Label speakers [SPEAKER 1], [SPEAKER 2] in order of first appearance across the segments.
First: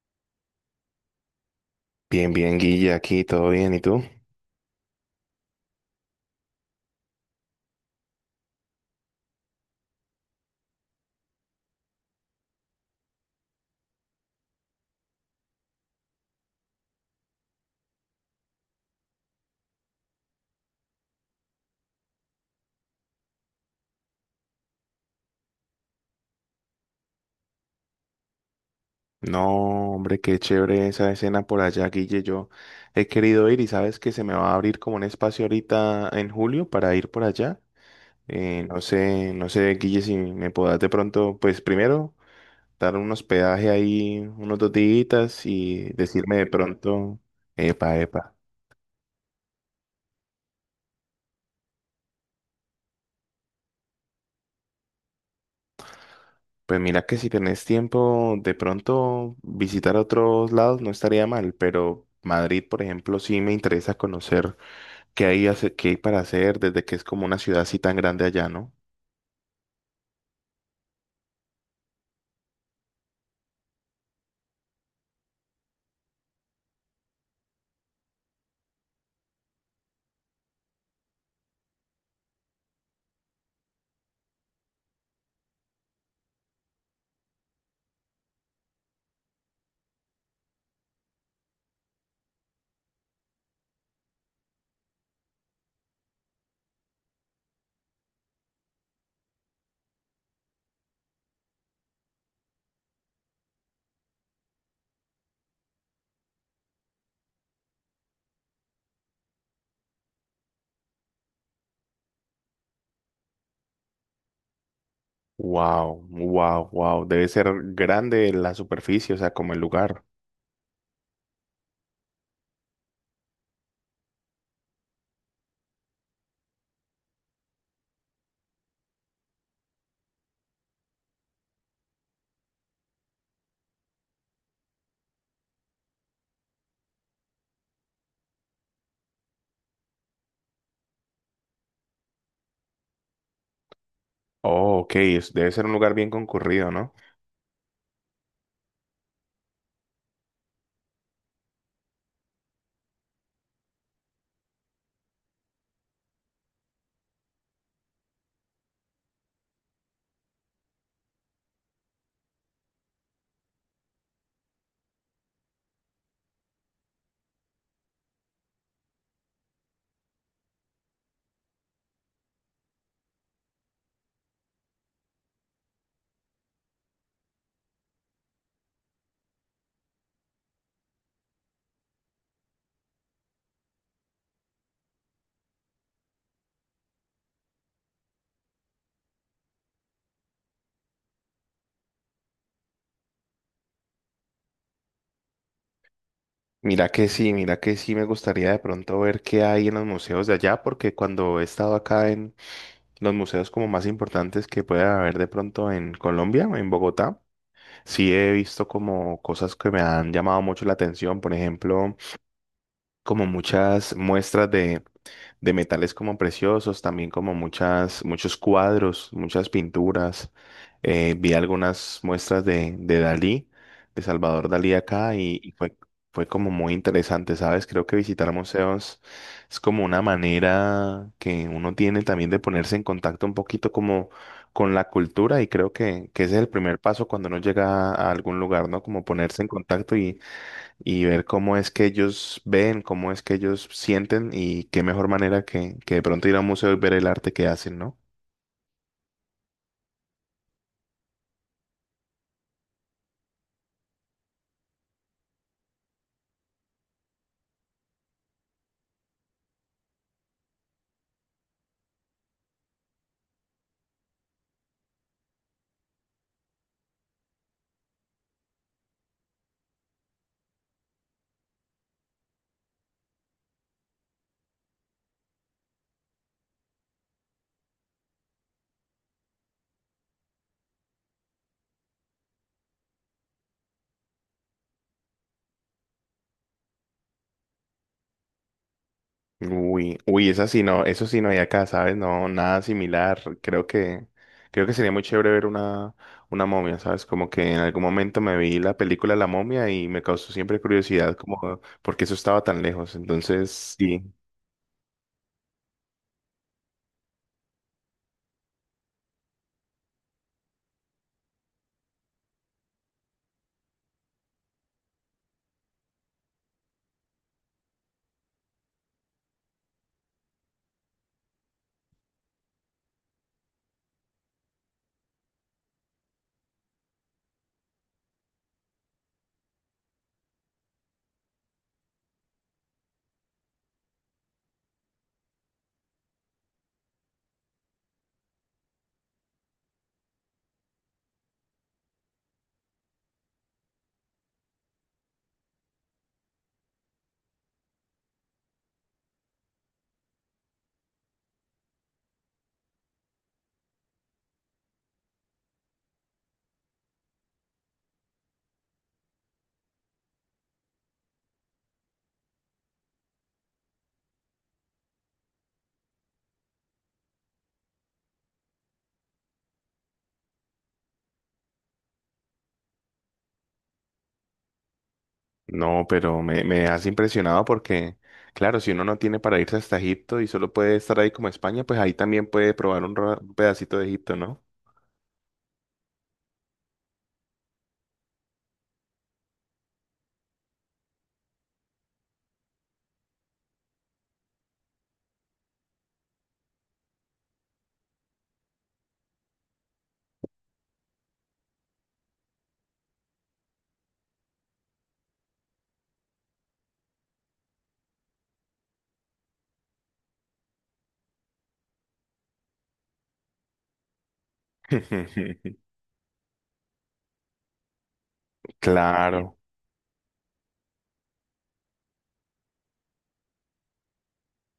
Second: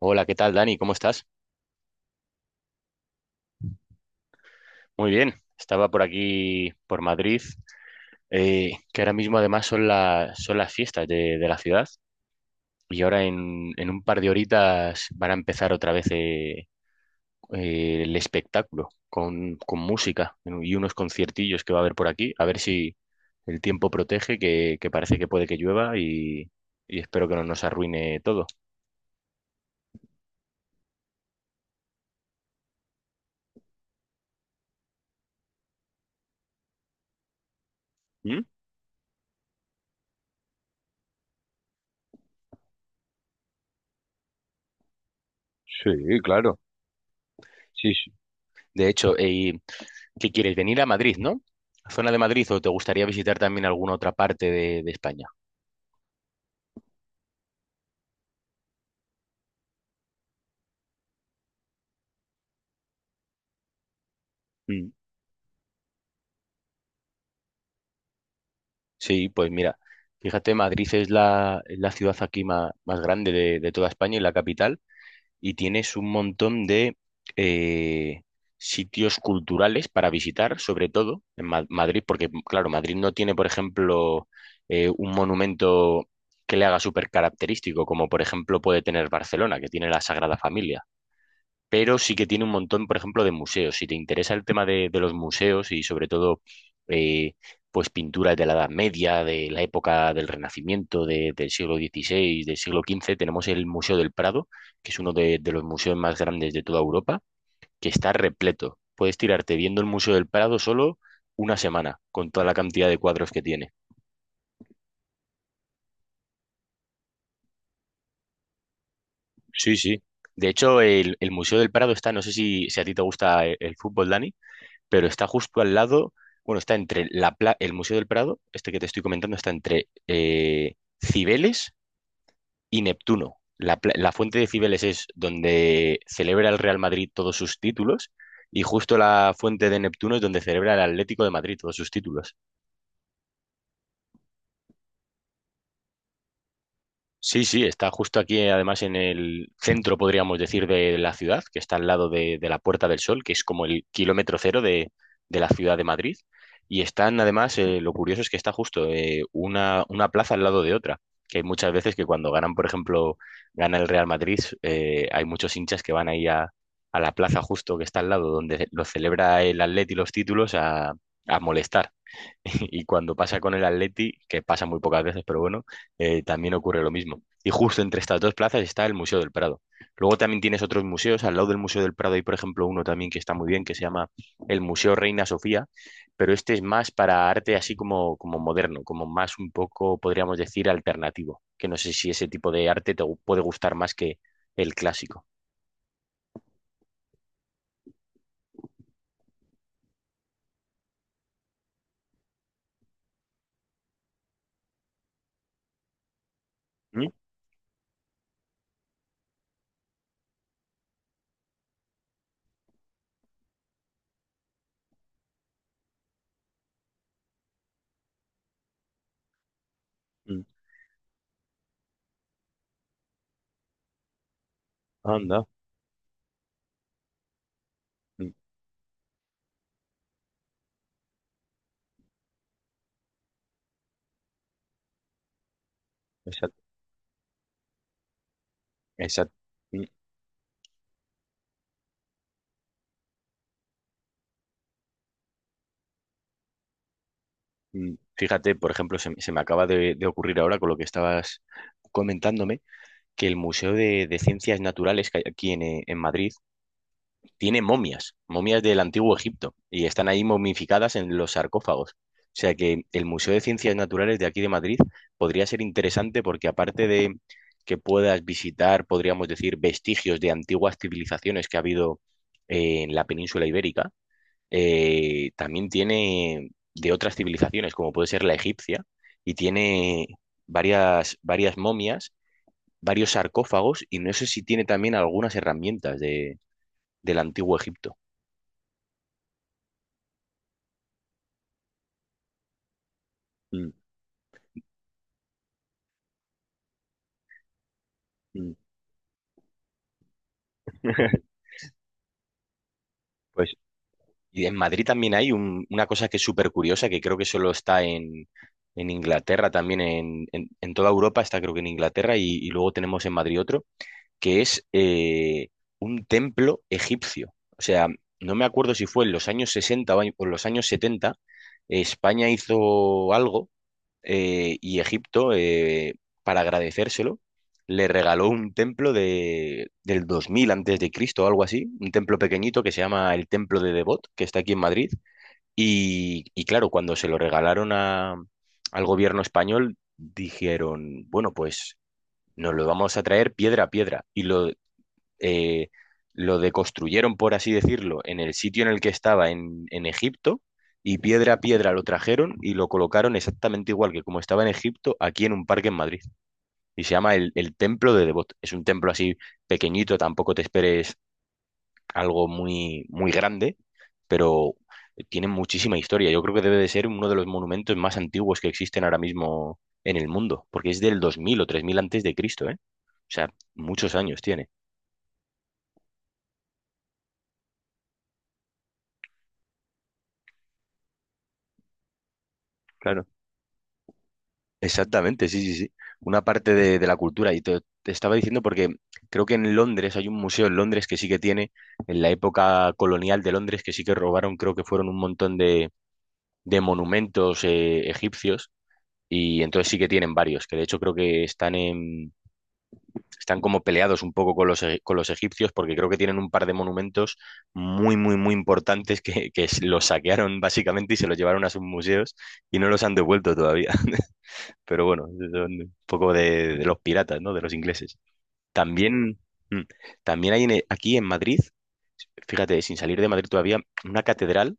[SPEAKER 1] Hola, ¿qué tal, Dani? ¿Cómo estás?
[SPEAKER 2] Bien, bien, Guille, aquí todo bien, ¿y tú?
[SPEAKER 1] Muy bien. Estaba por aquí, por Madrid, que ahora mismo además son, son las fiestas de la ciudad y ahora en un par de horitas van a empezar otra vez el espectáculo con música, ¿no? Y unos conciertillos que va a haber por aquí. A ver si el tiempo protege, que parece que puede que llueva y espero que no nos arruine todo.
[SPEAKER 2] No, hombre, qué chévere esa escena por allá, Guille. Yo he querido ir y sabes que se me va a abrir como un espacio ahorita en julio para ir por allá.
[SPEAKER 1] ¿Mm?
[SPEAKER 2] No sé, Guille, si me podás de pronto, pues primero dar un hospedaje ahí unos dos días y
[SPEAKER 1] Sí,
[SPEAKER 2] decirme de
[SPEAKER 1] claro.
[SPEAKER 2] pronto,
[SPEAKER 1] Sí,
[SPEAKER 2] epa,
[SPEAKER 1] sí.
[SPEAKER 2] epa.
[SPEAKER 1] De hecho, ¿qué quieres? Venir a Madrid, ¿no? ¿Zona de Madrid o te gustaría visitar también alguna otra parte de España?
[SPEAKER 2] Pues mira que si tenés tiempo, de pronto visitar otros lados no estaría mal, pero Madrid, por ejemplo, sí me interesa conocer.
[SPEAKER 1] Mm.
[SPEAKER 2] ¿Qué hay, qué hay para hacer desde que es como una ciudad así tan grande allá, ¿no?
[SPEAKER 1] Sí, pues mira, fíjate, Madrid es es la ciudad aquí más grande de toda España y la capital, y tienes un montón de eh, sitios culturales para visitar, sobre todo en Madrid, porque claro, Madrid no tiene, por ejemplo, un monumento que le haga súper característico, como por ejemplo puede tener Barcelona, que tiene la Sagrada Familia, pero sí que tiene un montón, por ejemplo, de museos. Si te interesa el tema de los museos y sobre todo, eh, pues pinturas de la Edad Media, de la época del Renacimiento, del siglo XVI, del siglo XV, tenemos el Museo del Prado, que es uno de los museos más grandes de toda Europa, que está repleto. Puedes tirarte viendo el Museo del Prado solo una semana, con toda la cantidad de cuadros que tiene.
[SPEAKER 2] Wow, wow, wow. Debe ser grande la superficie, o sea, como el
[SPEAKER 1] Sí, sí.
[SPEAKER 2] lugar.
[SPEAKER 1] De hecho, el Museo del Prado está, no sé si a ti te gusta el fútbol, Dani, pero está justo al lado, bueno, está entre el Museo del Prado, este que te estoy comentando, está entre Cibeles y Neptuno. La fuente de Cibeles es donde celebra el Real Madrid todos sus títulos y justo la fuente de Neptuno es donde celebra el Atlético de Madrid todos sus títulos.
[SPEAKER 2] Oh, ok, debe ser un lugar bien concurrido, ¿no?
[SPEAKER 1] Sí, sí, está justo aquí, además en el centro, podríamos decir, de la ciudad, que está al lado de la Puerta del Sol, que es como el kilómetro cero de la ciudad de Madrid. Y están, además, lo curioso es que está justo una plaza al lado de otra, que hay muchas veces que cuando ganan, por ejemplo, gana el Real Madrid, hay muchos hinchas que van ahí a la plaza justo que está al lado, donde lo celebra el Atleti los títulos, a molestar. Y cuando pasa con el Atleti, que pasa muy pocas veces, pero bueno, también ocurre lo mismo. Y justo entre estas dos plazas está el Museo del Prado. Luego también tienes otros museos. Al lado del Museo del Prado hay, por ejemplo, uno también que está muy bien, que se llama el Museo Reina Sofía, pero este es más para arte así como, como moderno, como más un poco, podríamos decir, alternativo. Que no sé si ese tipo de arte puede gustar más que el clásico.
[SPEAKER 2] Mira que sí, me gustaría de pronto ver qué hay en los museos de allá, porque cuando he estado acá en los museos como más importantes que pueda haber de pronto en Colombia, en Bogotá, sí he visto como cosas que me han llamado mucho la atención, por ejemplo, como muchas muestras de metales como preciosos, también como muchas, muchos cuadros, muchas pinturas. Vi algunas muestras de Dalí, de Salvador Dalí acá y,
[SPEAKER 1] Anda,
[SPEAKER 2] y fue, fue como muy interesante, ¿sabes? Creo que visitar museos es como una manera que uno tiene también de ponerse en contacto un poquito como con la cultura y creo que ese es el
[SPEAKER 1] exacto.
[SPEAKER 2] primer paso cuando uno llega a algún lugar, ¿no? Como
[SPEAKER 1] Exacto.
[SPEAKER 2] ponerse en contacto y ver cómo es que ellos ven, cómo es que ellos sienten y qué mejor manera que de pronto ir a un museo y ver el arte que hacen,
[SPEAKER 1] Mm,
[SPEAKER 2] ¿no?
[SPEAKER 1] fíjate, por ejemplo, se me acaba de ocurrir ahora con lo que estabas comentándome, que el Museo de Ciencias Naturales que hay aquí en Madrid tiene momias, momias del Antiguo Egipto, y están ahí momificadas en los sarcófagos. O sea que el Museo de Ciencias Naturales de aquí de Madrid podría ser interesante porque aparte de que puedas visitar, podríamos decir, vestigios de antiguas civilizaciones que ha habido en la península ibérica, también tiene de otras civilizaciones, como puede ser la egipcia, y tiene varias, varias momias, varios sarcófagos, y no sé si tiene también algunas herramientas del antiguo Egipto.
[SPEAKER 2] Uy, uy, esa sí no, eso sí no hay acá, ¿sabes? No, nada similar.
[SPEAKER 1] Mm,
[SPEAKER 2] Creo que sería muy chévere ver una momia, ¿sabes? Como que en algún momento me
[SPEAKER 1] mm.
[SPEAKER 2] vi la película La Momia y me causó siempre curiosidad como porque eso estaba tan lejos. Entonces,
[SPEAKER 1] Pues,
[SPEAKER 2] sí.
[SPEAKER 1] y en Madrid también hay una cosa que es súper curiosa, que creo que solo está en Inglaterra, también en, en toda Europa está creo que en Inglaterra, y luego tenemos en Madrid otro, que es un templo egipcio. O sea, no me acuerdo si fue en los años 60 o o en los años 70, España hizo algo y Egipto, para agradecérselo, le regaló un templo del 2000 antes de Cristo o algo así, un templo pequeñito que se llama el Templo de Devot, que está aquí en Madrid. Y claro, cuando se lo regalaron al gobierno español, dijeron, bueno, pues nos lo vamos a traer piedra a piedra. Y eh, lo deconstruyeron, por así decirlo, en el sitio en el que estaba en Egipto y piedra a piedra lo trajeron y lo colocaron exactamente igual que como estaba en Egipto, aquí en un parque en Madrid. Y se llama el Templo de Devot. Es un templo así pequeñito, tampoco te esperes algo muy, muy grande, pero tiene muchísima historia. Yo creo que debe de ser uno de los monumentos más antiguos que existen ahora mismo en el mundo, porque es del 2000 o 3000 antes de Cristo, ¿eh? O sea, muchos años tiene.
[SPEAKER 2] No, pero me has impresionado porque, claro, si uno no tiene para irse hasta Egipto y solo puede estar ahí como España, pues ahí también puede probar un,
[SPEAKER 1] Claro.
[SPEAKER 2] un pedacito de Egipto, ¿no?
[SPEAKER 1] Exactamente, sí, sí, sí. Una parte de la cultura. Y te estaba diciendo porque creo que en Londres hay un museo en Londres que sí que tiene, en la época colonial de Londres, que sí que robaron, creo que fueron un montón de monumentos egipcios. Y entonces sí que tienen varios, que de hecho creo que están en, están como peleados un poco con los, con los egipcios, porque creo que tienen un par de monumentos muy, muy, muy importantes que los saquearon básicamente y se los llevaron a sus museos y no los han devuelto todavía. Pero bueno, son un poco de los piratas, ¿no? De los ingleses. También,
[SPEAKER 2] Claro,
[SPEAKER 1] mm, también hay aquí en Madrid, fíjate, sin salir de Madrid todavía, una catedral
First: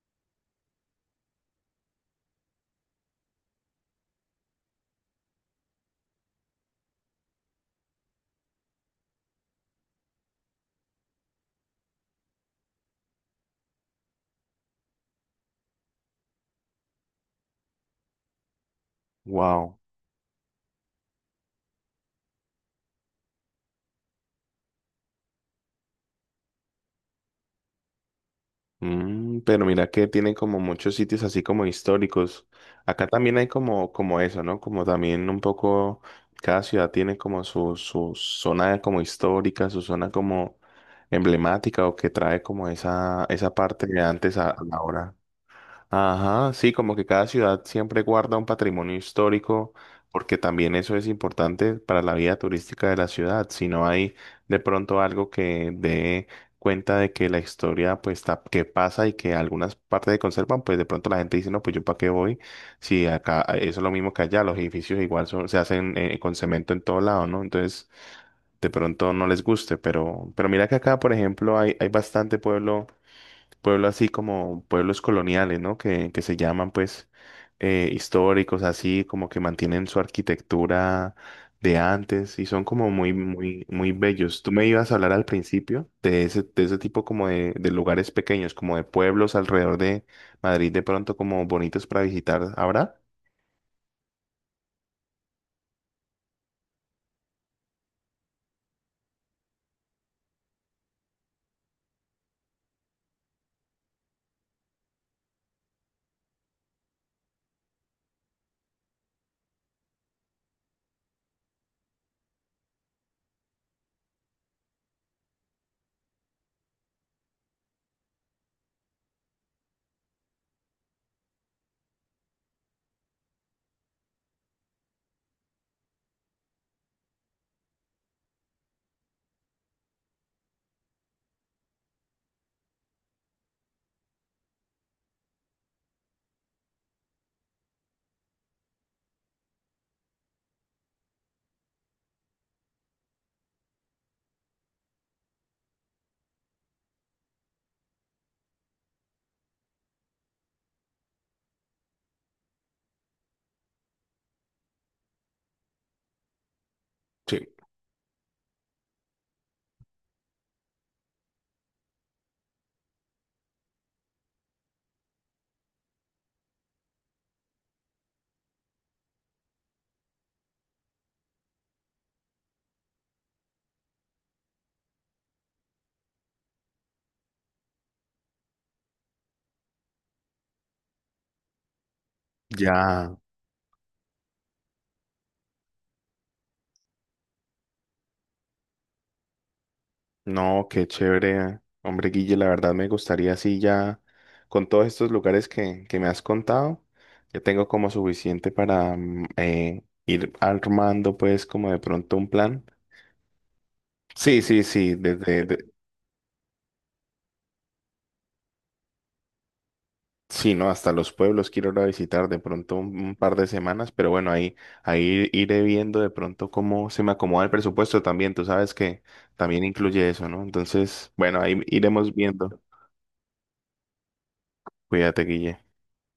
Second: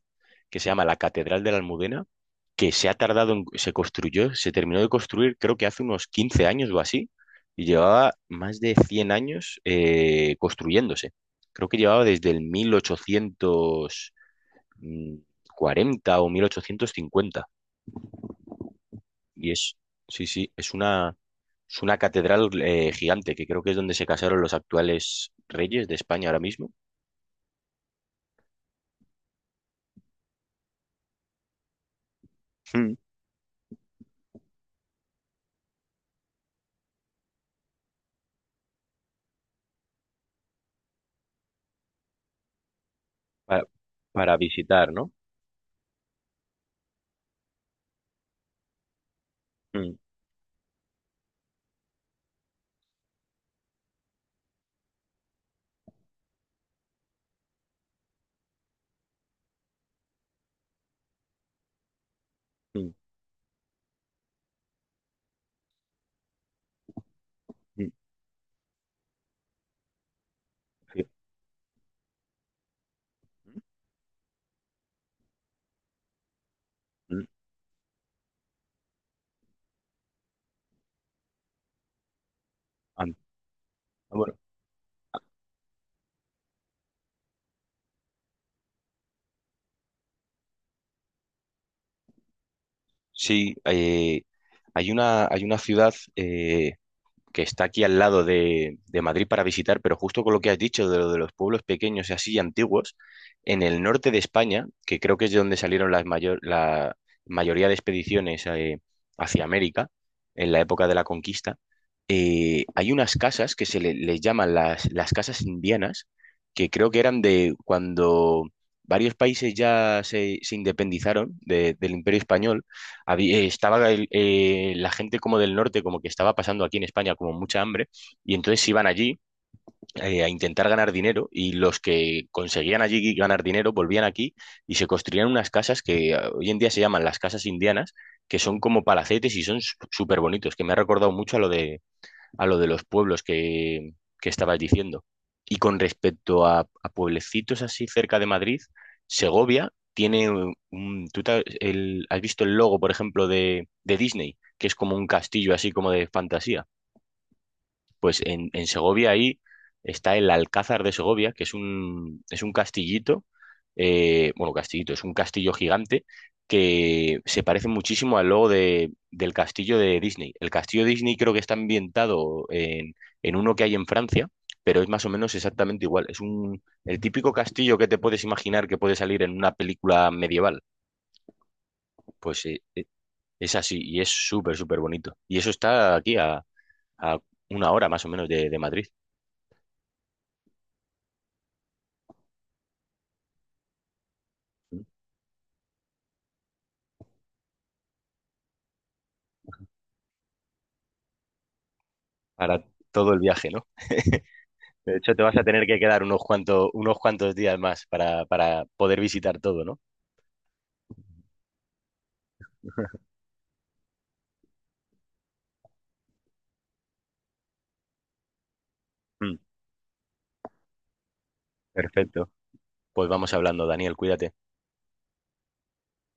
[SPEAKER 1] que se llama la Catedral de la Almudena, que se ha tardado en, se construyó, se terminó de construir creo que hace unos 15 años o así, y llevaba más de 100 años construyéndose. Creo que llevaba desde el mil ochocientos mm, cuarenta o 1850 y es,
[SPEAKER 2] wow.
[SPEAKER 1] sí, sí, es una catedral gigante, que creo que es donde se casaron los actuales reyes de España ahora mismo.
[SPEAKER 2] Mm, pero mira que tienen como muchos sitios así como históricos.
[SPEAKER 1] Mm.
[SPEAKER 2] Acá también hay como, como eso, ¿no? Como también un poco, cada ciudad tiene como su zona como histórica, su zona como emblemática o que trae como esa
[SPEAKER 1] para,
[SPEAKER 2] parte de
[SPEAKER 1] para
[SPEAKER 2] antes a la
[SPEAKER 1] visitar, ¿no?
[SPEAKER 2] hora. Ajá, sí, como que cada ciudad siempre guarda un patrimonio histórico,
[SPEAKER 1] Mm,
[SPEAKER 2] porque también eso es importante para la vida turística de la ciudad. Si no hay de pronto algo que dé cuenta de que la historia, pues, que pasa y que algunas partes se conservan, pues de pronto la gente dice, no, pues yo para qué voy,
[SPEAKER 1] mm,
[SPEAKER 2] si acá eso es lo mismo que allá, los edificios igual son, se hacen con cemento en todo lado, ¿no?
[SPEAKER 1] mm,
[SPEAKER 2] Entonces, de pronto no les guste, pero mira que acá,
[SPEAKER 1] sí.
[SPEAKER 2] por ejemplo, hay bastante pueblo así como pueblos coloniales, ¿no? Que se llaman pues
[SPEAKER 1] Mm,
[SPEAKER 2] históricos, así como que mantienen su arquitectura de antes y son como muy, muy, muy
[SPEAKER 1] ah, bueno,
[SPEAKER 2] bellos. Tú me ibas a hablar al principio de ese tipo como de lugares pequeños, como de pueblos alrededor de Madrid, de pronto como bonitos para visitar ahora.
[SPEAKER 1] sí, hay una ciudad que está aquí al lado de Madrid para visitar, pero justo con lo que has dicho de lo de los pueblos pequeños y así antiguos, en el norte de España, que creo que es de donde salieron las mayor, la mayoría de expediciones hacia América, en la época de la conquista, hay unas casas que les llaman las casas indianas, que creo que eran de cuando varios países ya se independizaron del Imperio Español, estaba la gente como del norte, como que estaba pasando aquí en España como mucha hambre, y entonces iban allí a intentar ganar dinero y los que conseguían allí ganar dinero volvían aquí y se construían unas casas que hoy en día se llaman las casas indianas, que son como palacetes y son súper bonitos, que me ha recordado mucho a lo de los pueblos que estabas diciendo. Y con respecto a pueblecitos así cerca de Madrid, Segovia tiene un... ¿tú has visto el logo, por ejemplo, de Disney? Que es como un castillo así como de fantasía.
[SPEAKER 2] Sí.
[SPEAKER 1] Pues en Segovia ahí está el Alcázar de Segovia, que es un castillito, bueno, castillito, es un castillo gigante que se parece muchísimo al logo del castillo de Disney. El castillo de Disney creo que está ambientado en uno que hay en Francia, pero es más o menos exactamente igual. Es un, el típico castillo que te puedes imaginar que puede salir en una película medieval. Pues
[SPEAKER 2] Ya,
[SPEAKER 1] es así y es súper, súper bonito. Y eso está aquí a una hora más o menos de Madrid.
[SPEAKER 2] no, qué chévere. Hombre, Guille, la verdad me gustaría así ya, con todos estos lugares que me has contado, ya tengo como suficiente para ir armando pues como de pronto un
[SPEAKER 1] Para
[SPEAKER 2] plan.
[SPEAKER 1] todo el viaje, ¿no?
[SPEAKER 2] Sí, sí, sí,
[SPEAKER 1] De hecho, te vas a
[SPEAKER 2] desde, de-
[SPEAKER 1] tener que quedar unos cuantos días más para poder visitar todo, ¿no?
[SPEAKER 2] sí, no, hasta los pueblos quiero ir a visitar de pronto un par de semanas, pero bueno, ahí, ahí iré viendo de pronto cómo se me acomoda el presupuesto también, tú sabes que
[SPEAKER 1] Mm,
[SPEAKER 2] también incluye eso, ¿no? Entonces, bueno, ahí iremos
[SPEAKER 1] perfecto.
[SPEAKER 2] viendo.
[SPEAKER 1] Pues vamos hablando, Daniel, cuídate.
[SPEAKER 2] Cuídate, Guille.